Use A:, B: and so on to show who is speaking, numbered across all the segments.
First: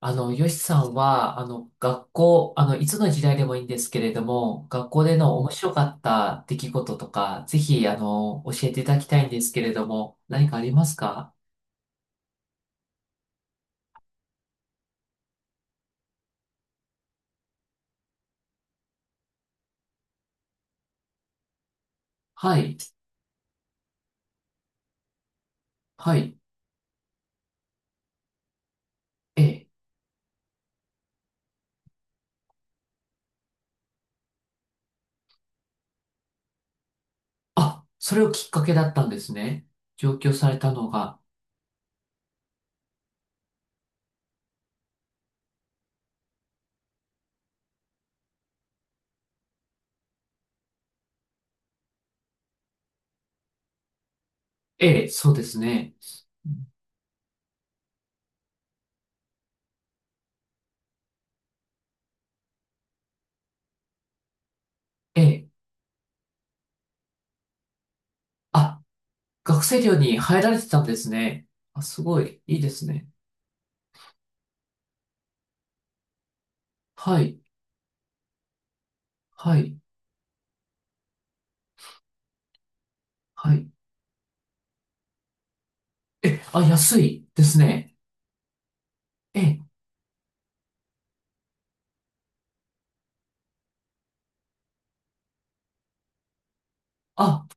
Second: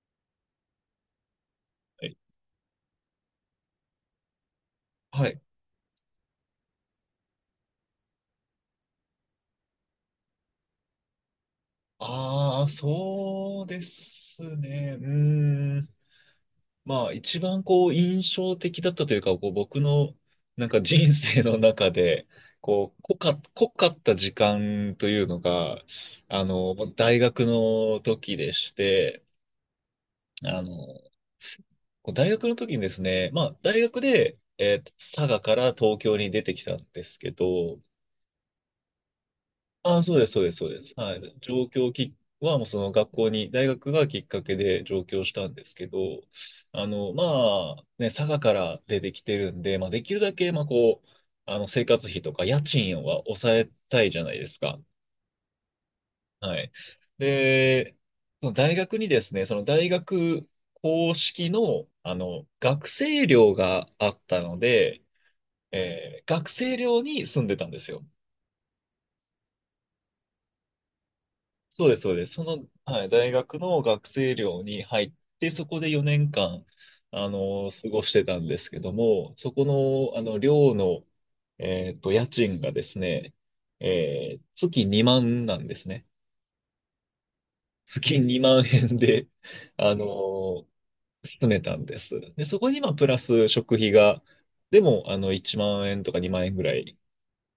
A: よしさんは、
B: は
A: 学
B: い。
A: 校、あの、いつの時代でもいいんですけれども、学校で
B: は
A: の
B: い。
A: 面白かった出来事とか、ぜひ、教えていただきたいんですけれども、何かありますか？
B: ああ、そうですね。うーん。まあ、一番こう、印象的だったというか、こう、僕の、なんか人生の中で、
A: はい、
B: こう、濃かった時間というのが、
A: はい、
B: あの、大学の時でして、
A: ええ。
B: あの、こう大学の時にですね、まあ、大学で、佐賀から東京に出てきたんですけど、
A: あ、それをきっかけだったんですね。
B: あ、
A: 上
B: そうで
A: 京
B: す、そう
A: さ
B: で
A: れ
B: す、そう
A: た
B: で
A: の
B: す。は
A: が。
B: い。上京きは、もうその学校に、大学がきっかけで上京したんですけど、あの、まあ、ね、佐賀から出てきてるんで、まあ、できるだけ、まあ、こう、あの、生活費とか家賃は抑えたいじゃないですか。
A: ええ、そうですね。
B: はい。で、その大学にですね、その大学公式の、あの、学生寮があったので、
A: ええ。
B: 学生寮に住んでたんですよ。
A: あ、学生寮に入られてたんですね。あ、
B: そうで
A: す
B: す、そう
A: ご
B: です。
A: い、
B: そ
A: いい
B: の、
A: です
B: は
A: ね。
B: い、大学の学生寮に入って、そこで4年間、
A: は
B: あ
A: い、
B: の、過ごしてたんですけども、そ
A: は
B: こ
A: い、
B: の、あの、寮の、えっと、家賃がですね、
A: はい。
B: 月2万なんですね。
A: え、あ、安いですね。
B: 月2万円で、
A: ええ、
B: あの、住めたんです。で、そこに、まあ、プラス食費が、でも、あの、1万円とか2万円ぐらい。
A: あ、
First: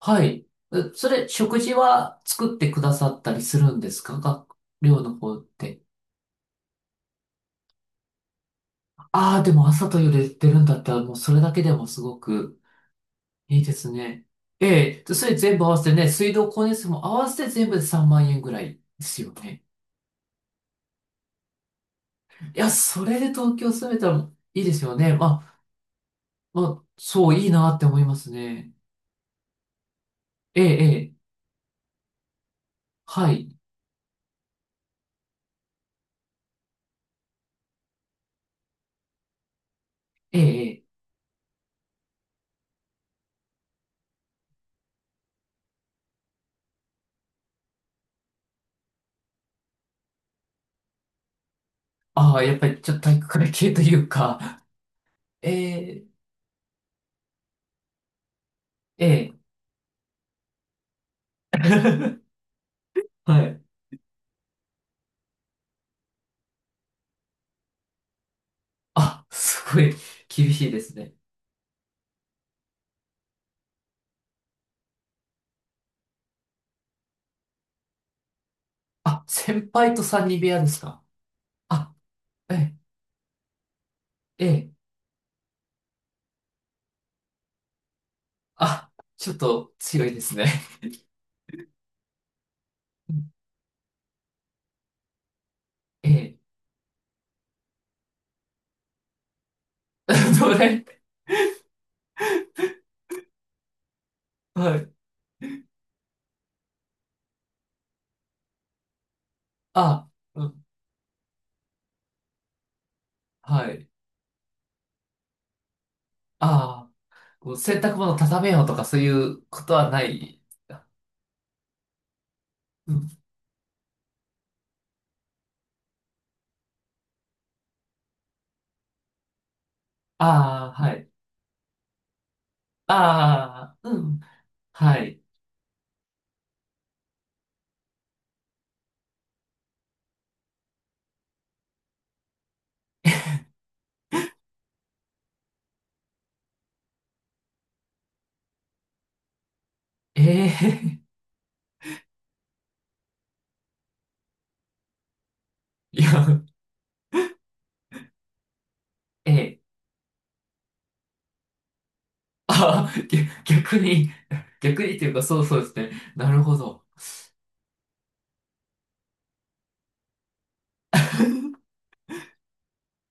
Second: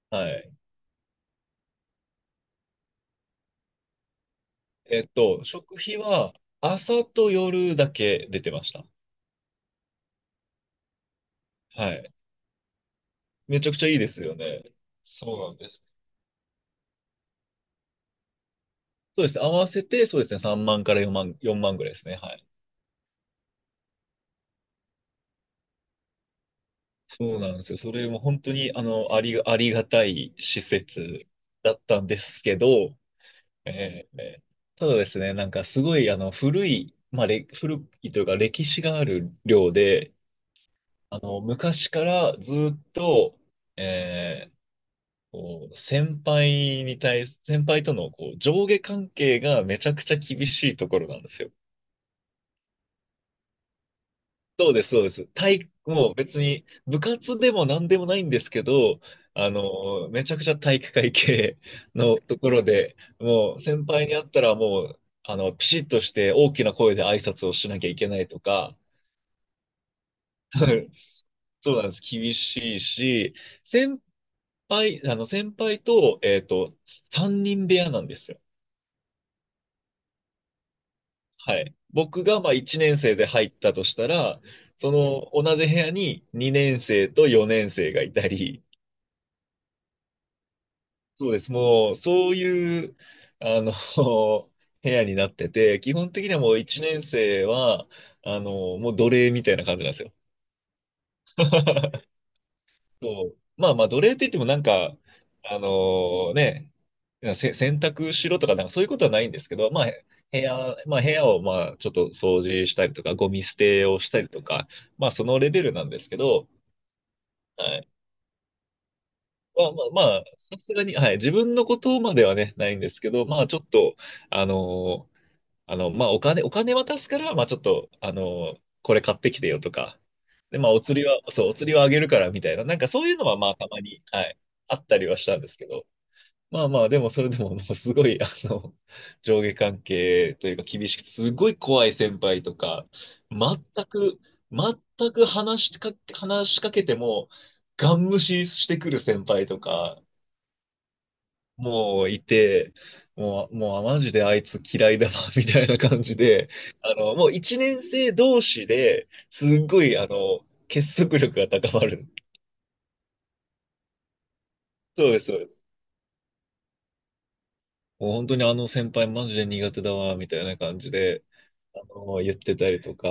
A: は
B: は
A: い。
B: い。
A: えそれ、食事は作ってくださったりするんですか学
B: え
A: 寮
B: っ
A: の方っ
B: と、食
A: て？
B: 費は、朝と夜だけ出てました。
A: ああ、でも朝と夜出てるんだったら、もうそれだけでも
B: は
A: す
B: い。
A: ごく
B: め
A: いい
B: ちゃ
A: で
B: くちゃ
A: す
B: いいです
A: ね。
B: よね。
A: ええ、それ
B: そうなん
A: 全部
B: で
A: 合わ
B: す。
A: せてね、水道光熱費も合わせて全部で3万円ぐらいです
B: そうで
A: よ
B: すね。合
A: ね。
B: わせて、そうですね。3万から4万、4万ぐらいですね。はい。
A: いや、それで東京住めたらいいですよね。まあ、そう、
B: そう
A: いい
B: なんで
A: な
B: すよ。
A: って
B: そ
A: 思い
B: れ
A: ま
B: も
A: す
B: 本当
A: ね。
B: に、あの、ありがたい
A: え
B: 施
A: え、ええ、
B: 設だったんですけど、
A: はい。
B: えーえーただですね、なんかすごい、あの、古い、まあ、古いというか歴史がある寮で、
A: ええ、ええ。
B: あの、昔からずっと、えーこう先輩に対す、先輩とのこう上下関係がめちゃくちゃ厳しいところなんですよ。
A: ああ、やっぱりちょっと体育会系というか、
B: そうです、そうです。
A: え
B: 体育、
A: え、
B: もう別に部活でも何でもないんですけど、
A: ええ。
B: あの、めちゃくちゃ体育会系のと ころで、
A: は
B: も
A: い。
B: う先輩に会ったらもう、あの、ピシッとして大きな声で挨拶をしなきゃいけないとか、
A: あ、すごい厳しいで すね。
B: そうなんです。厳しいし、先先輩と、えっと、3人部屋なんですよ。
A: あ、先輩と三人部屋ですか？
B: はい。
A: あ、
B: 僕がまあ
A: え
B: 1年生で入ったとしたら、
A: え、ええ、
B: その同じ部屋に2年生と4年生がいたり、
A: あ、ちょっと強いですね。
B: そうです。もう、そういう、あの、部屋になってて、基
A: え
B: 本的に
A: え、
B: はもう1年生は、あの、もう奴隷みたいな感じなんですよ。
A: どれ
B: そう。まあまあ、奴隷って言ってもなん
A: はい。
B: か、あのね、洗濯しろとか、なんかそういうことはないんですけど、まあ、
A: あ、うん、
B: 部屋をまあちょっと掃除したりとか、ゴミ捨
A: は
B: て
A: い。
B: をしたりとか、まあそのレベルなんですけど、
A: ああ、こう
B: は
A: 洗
B: い。
A: 濯物畳めようとかそういうこ
B: まあ
A: と
B: ま
A: は
B: あ
A: な
B: まあ、
A: い。
B: さすがに、はい、自分のことまではね、ないんで
A: う
B: す
A: ん、
B: けど、まあちょっと、あのあの、まあ、お金渡すから、まあ、ちょっと、あの、これ買ってきてよとか、で、
A: あ
B: ま
A: あ、
B: あ、お
A: は
B: 釣り
A: い。
B: は、そう、お釣りはあげるからみたいな、なんかそういうのは、まあ、た
A: あ
B: ま
A: あ、う
B: に、
A: ん、
B: はい、あった
A: は
B: りは
A: い。
B: したんですけど、まあまあ、でも、それでも、もうすごい、あの、上下関係というか、厳しくて、すごい怖い先輩とか、全く、全く話しか、話しかけても、ガン無視してくる先輩とか、
A: ええ、
B: もういて、もう、あマジであいつ嫌いだな、みたいな 感
A: い
B: じ
A: や、
B: で、あの、もう一年生同士で、
A: え
B: す
A: え、
B: っごい、あの、結束力が高まる。
A: ああ、ぎ逆に、逆にって
B: そ
A: い
B: う
A: う
B: で
A: か、
B: す、そ
A: そ
B: う
A: う
B: で
A: そうで
B: す。
A: すね。なるほど。
B: もう本当にあの先輩マジで苦手だわ、みたいな感じで、あの、言ってたりとか、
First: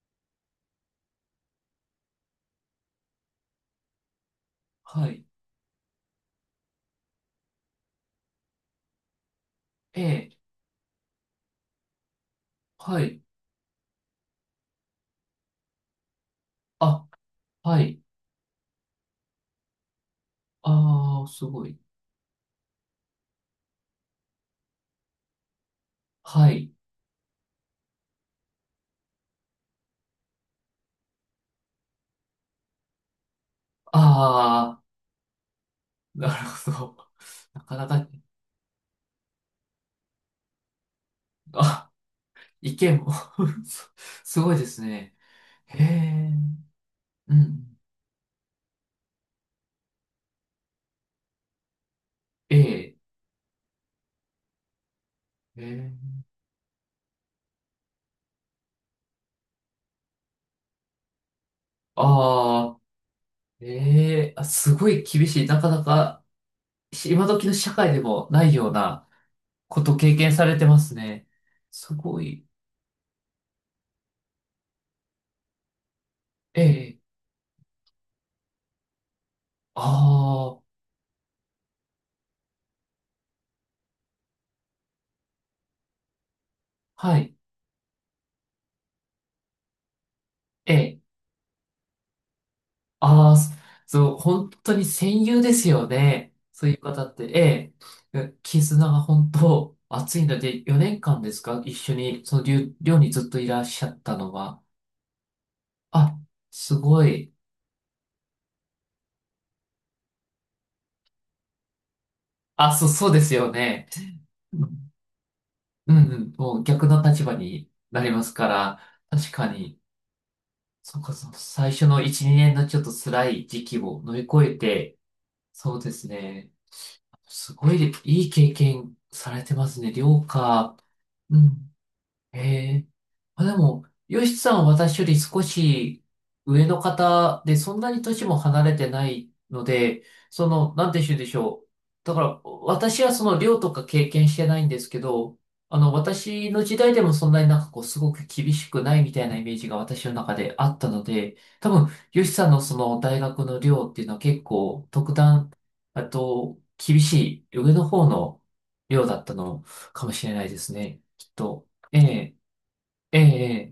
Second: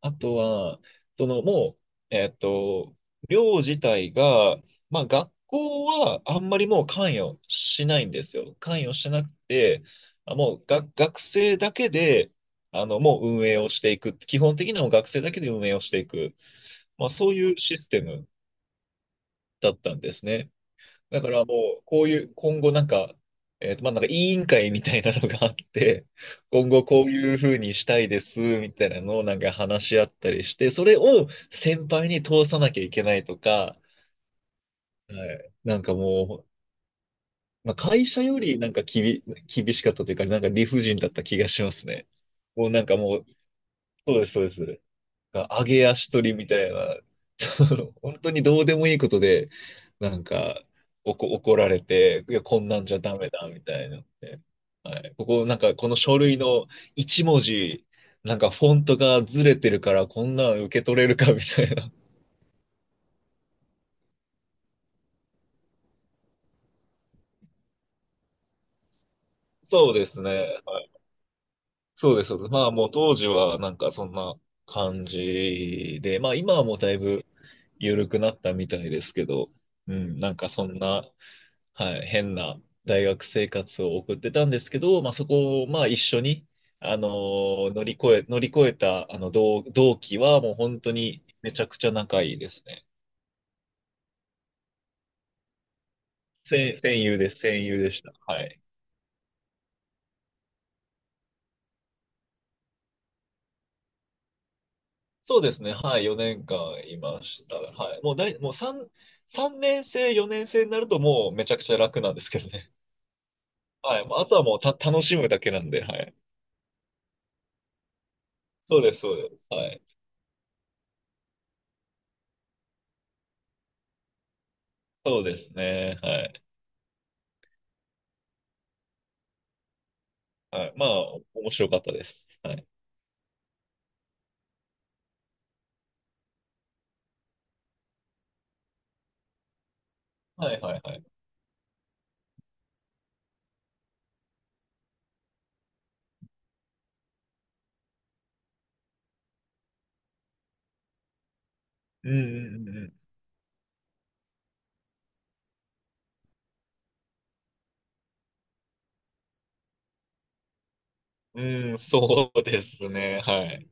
B: あとは、その、もう、えっと、寮自体が、ま
A: は
B: あ、
A: い。
B: 学校はあんまりもう関与しないんですよ。関与しなくて、
A: え
B: あ
A: え、
B: もうが学生だけで、あ
A: は
B: の、も
A: い。
B: う運営をしていく。基本的にはもう学生だけで運営をしていく。ま
A: あ、
B: あ、そういうシ
A: は
B: ス
A: い。
B: テムだったんですね。だ
A: ああ、
B: か
A: す
B: ら
A: ごい。
B: もう、こういう、今後なんか、えっと、まあ、なんか委員会みたいなのがあって、
A: は
B: 今
A: い。
B: 後こういうふうにしたいです、みたいなのをなんか話し合ったりして、それを先輩に通さなきゃいけないとか、
A: ああ、
B: はい。なんか
A: な
B: も
A: る
B: う、
A: ほど。な
B: まあ、
A: かな
B: 会
A: か、
B: 社よりなんか厳しかったというか、なんか理不尽だった気がします
A: あ、
B: ね。もう
A: 意
B: なんか
A: 見も
B: もう、
A: す
B: そうです、
A: す
B: そうで
A: ごいです
B: す。
A: ね。
B: 上
A: へ
B: げ足取
A: え、
B: りみたいな、
A: う
B: そ
A: ん。
B: の本当にどうでもいいことで、なんか、怒られて、いや、
A: え
B: こんなんじ
A: え、
B: ゃダメだ、みたいなので。はい。ここ、なん
A: え
B: か、この書
A: え、
B: 類の一文字、なんか、フォントがずれてるから、こんなん受け取れるか、みたいな。
A: ああ、ええ、あ、すごい厳しい。なかなか、今時の社会でもないようなこ
B: そう
A: と
B: で
A: 経
B: すね。
A: 験されてま
B: はい。
A: すね。す
B: そう
A: ご
B: です、そうで
A: い。
B: す。まあもう当時はなんかそんな感じで、まあ今
A: え
B: はもうだい
A: え、
B: ぶ緩くなったみたいですけど、うん、なんか
A: ああ、
B: そんな、はい、変な大学生活を送ってたんですけど、まあそこをまあ一緒に、
A: はい。
B: 乗り越えたあの同期はもう
A: え
B: 本当
A: え、
B: にめちゃくちゃ仲いいですね。
A: ああ、そう、本当に戦友ですよね。そういう方って。え
B: 戦友でした。
A: え、
B: はい。
A: 絆が本当熱いので、4年間ですか一緒に、その寮にずっといらっしゃったのは。
B: そうですね。はい。
A: あ、
B: 4年
A: す
B: 間い
A: ご
B: ま
A: い。
B: した。はい。もうだい、もう3、三年生、4年生になるともうめちゃくちゃ楽なんですけどね。
A: あ、そう、そうですよ ね。
B: はい。もうあとは
A: う
B: もう
A: ん
B: 楽しむだけなんで、
A: う
B: はい。
A: ん。もう逆の立場になりますか
B: そ
A: ら、
B: うです、そう
A: 確
B: です。
A: か
B: は
A: に、
B: い。
A: そうか、そう、最初の1、2年のちょっと辛い時期を乗り越えて、
B: そうです
A: そうで
B: ね。
A: す
B: はい。
A: ね、すごいいい経験されてますね、寮
B: はい。
A: か。
B: まあ、
A: う
B: 面白
A: ん。
B: かったです。
A: え
B: はい。
A: え。あ、でも、ヨシさんは私より少し上の方で、そんなに年も離れてないので、そ
B: はい、
A: の、
B: はい、
A: なん
B: は
A: て
B: い。
A: 言うんでしょう。だから、私はその寮とか経験してないんですけど、私の時代でもそんなになんかこう、すごく厳しくないみたいなイメージが私の中であったので、多分、
B: う
A: ヨシさんの
B: ん、
A: そ
B: う
A: の
B: ん、
A: 大学の寮っていうのは結構特段、あと、厳しい上の方の寮だったのかもしれないですね。きっ
B: う
A: と。
B: ん。うん、
A: え
B: そ
A: え、
B: うです
A: え
B: ね。
A: え、
B: はい。
A: ええ。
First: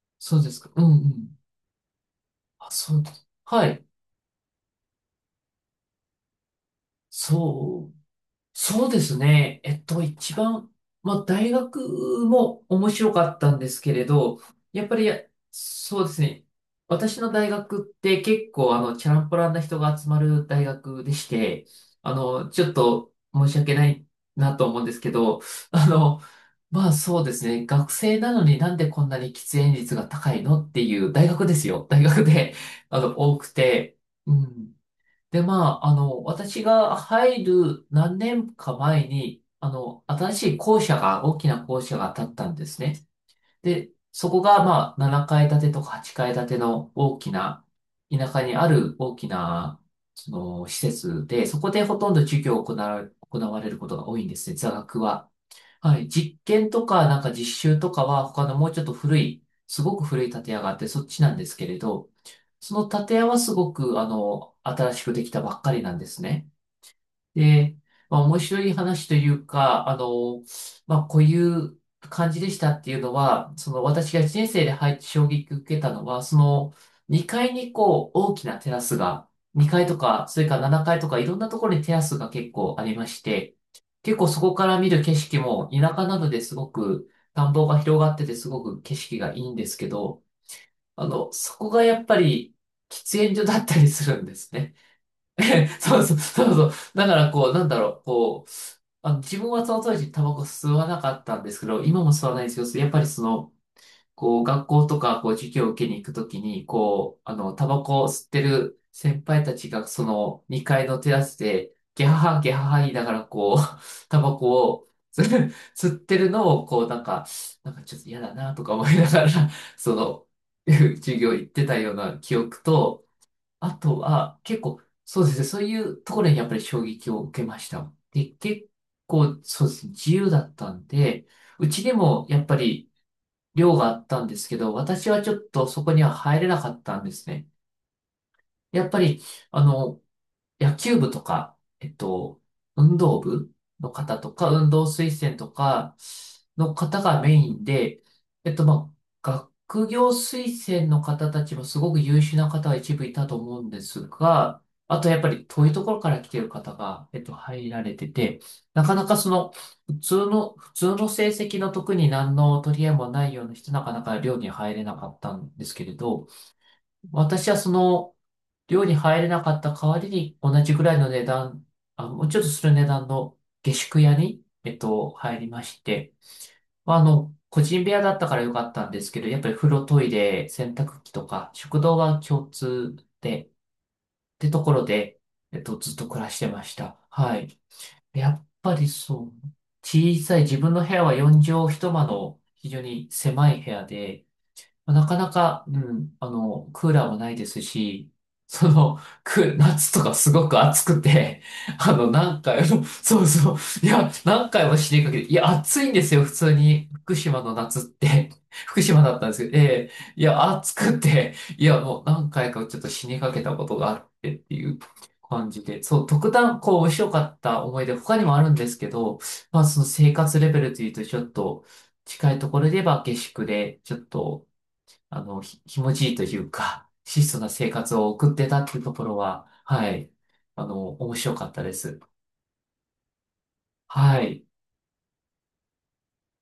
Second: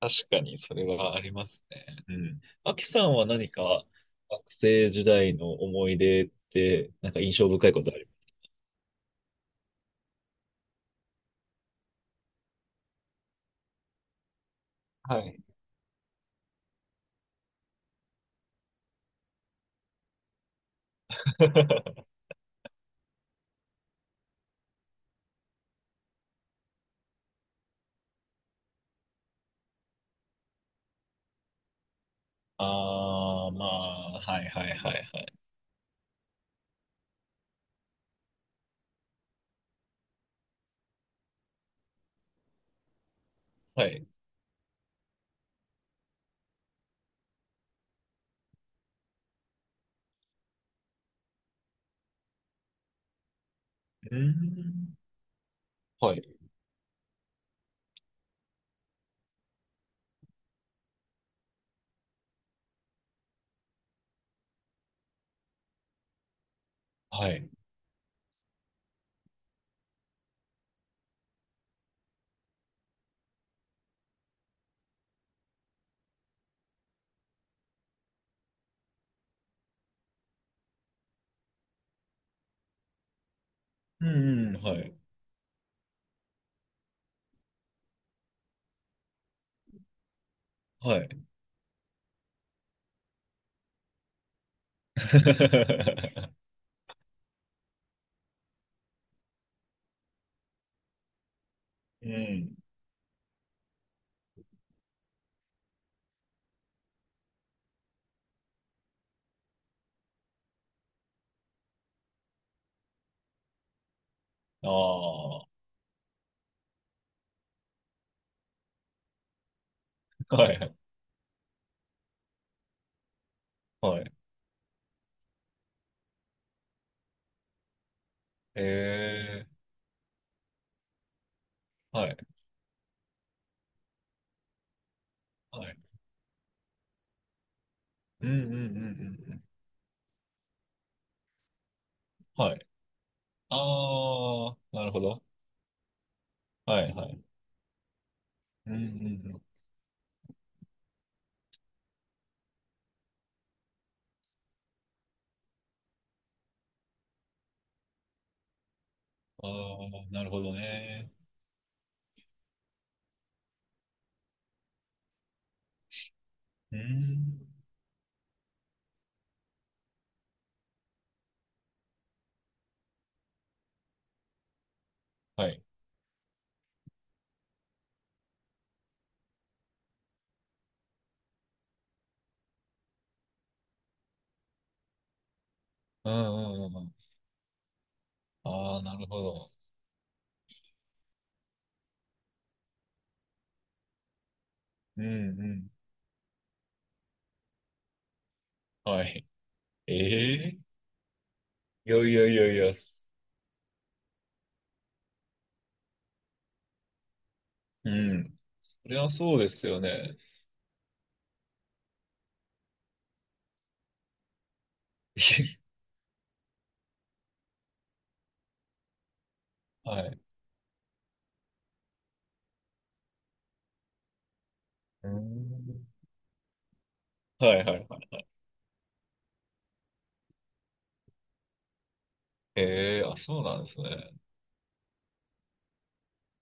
B: 確
A: そ
B: か
A: うで
B: に、
A: すか。
B: そ
A: う
B: れ
A: んう
B: はあり
A: ん。
B: ますね。うん。
A: あ、
B: アキ
A: そ
B: さ
A: うで
B: んは
A: す。
B: 何
A: はい。
B: か学生時代の思い出って、なんか印象深いこ
A: そ
B: とあ
A: う
B: り
A: そうですね。一番、まあ、大学も面白かったんですけれど、やっぱり、
B: ます？はい。
A: そうですね。私の大学って結構、チャランポランな人が集まる大学でして、ちょっと申し訳ないなと思うんですけど、あの、まあそうですね。学生なのになんでこんなに喫煙率が高いのっていう大学ですよ。大学で、多く
B: ああ、ま
A: て、
B: あ、
A: う
B: はいは
A: ん。
B: いはいはい。
A: で、まあ、私が入る何年か前に、新しい校舎が、大きな校舎が建ったんですね。
B: は
A: で、
B: い。
A: そこが、まあ、7階建てとか8階建ての大きな、田舎にある大きな、その、施設で、そこでほとんど授業を行われることが
B: う
A: 多
B: ー
A: いんですね、座
B: ん。
A: 学は。はい。
B: はい。
A: 実験とか、なんか実習とかは、他のもうちょっと古い、すごく古い建屋があって、そっちなんですけれど、その建屋はすごく、新しくできたばっかりなんですね。
B: はい。
A: で、まあ、面白い話というか、まあ、こういう感じでしたっていうのは、その私が人生で入って衝撃を受けたのは、その2階にこう大きなテラスが、2階とか、それから7階とかいろんなところにテラスが結構ありまして、
B: う
A: 結構そ
B: んう
A: こ
B: ん、
A: から
B: は
A: 見
B: い。
A: る景色も田舎なのですごく田んぼが広がっててすごく景色がいいんですけど、
B: はい。
A: そこがやっぱり喫煙所だったりするんですね。そうそうそ うそう。だからこう、なんだろう、こう、自分はその当時タバコ吸わなかったんですけど、今
B: う
A: も吸わないんで
B: ん。
A: すけど、やっぱりその、こう、学校とか、こう、授業を受けに行くときに、こう、タバコを吸ってる先輩たちが、その、2階のテラスで、ゲハハ、ゲハハ言いながら、こう、タバコ
B: あ
A: を、
B: あ、は
A: 吸ってるのを、こう、なんか、なんかちょっと嫌だな、とか思いながら、その、
B: いは い。
A: 授業行ってたような記憶と、あと
B: はい。
A: は、結構、そうですね、そういうところにやっぱり衝撃を受けました。で、
B: え
A: 結構、
B: え、
A: そうですね、自由だったんで、うちで
B: はい。
A: も、やっぱり、寮があったんですけど、私は
B: はいはいええ
A: ちょっ
B: は
A: と
B: いは
A: そ
B: い
A: こには入れなかったんですね。
B: うんうんうんうん
A: やっぱり、
B: うん。
A: あの、野球部とか、
B: はい。
A: 運動部の方とか、
B: あ
A: 運
B: あ、
A: 動
B: なるほ
A: 推
B: ど。
A: 薦とかの
B: はい
A: 方
B: は
A: が
B: い。
A: メインで、
B: うんうん
A: ま
B: うん。
A: あ、学業推薦の方たちもすごく優秀な方が一部いたと思うんですが、あとやっぱり遠いところから来ている方が、入られてて、なかなかそ
B: あ
A: の、
B: あ、なるほど
A: 普通の
B: ね。
A: 成績の特に何の取り合いもないような人、なかなか寮に入れなかったんですけれど、
B: うん。
A: 私はその、寮に入れなかった代わりに同じぐらいの値段、あ、もうちょっとする値段の下宿屋に、入り
B: はい。
A: まして、まあ、個人部屋だったからよかったんですけど、やっぱり風呂、トイレ、洗濯機とか、食堂が共通で、ってところで、ずっと
B: うん
A: 暮ら
B: う
A: してま
B: んう
A: し
B: んうん。
A: た。はい。やっぱ
B: ああ、
A: り
B: なるほ
A: そう。
B: ど。
A: 小さい、自分の部屋は4畳一間の非常に狭い部屋で、まあ
B: うん
A: なかな
B: う
A: か、
B: ん。
A: うん、クーラーもないですし、その、
B: は
A: 夏とかすご
B: い。え
A: く
B: え
A: 暑くて、
B: いやいやい
A: 何
B: やい
A: 回
B: や。
A: も、そうそう、いや、何回も死にかけて、いや、暑いんですよ、普通に。福島の夏っ
B: う
A: て、
B: ん。そ
A: 福
B: れ
A: 島
B: は
A: だったんで
B: そう
A: す
B: で
A: けど、
B: すよ
A: え
B: ね。
A: いや、暑くて、いや、もう何回かちょっと死にかけたことがあってっていう感 じで、そう、特段、こう、面白かった思い出、他にもあるんですけど、まあ、その
B: は
A: 生
B: い。
A: 活レベルというと、ちょっと、近いところで言えば下宿で、ちょっと、
B: う
A: 気
B: ん。
A: 持ちいいというか、質素な
B: はい
A: 生
B: はい
A: 活
B: は
A: を
B: い。
A: 送ってたっていうところは、はい、面白かったです。
B: ええ、あ、そうなんですね。
A: はい。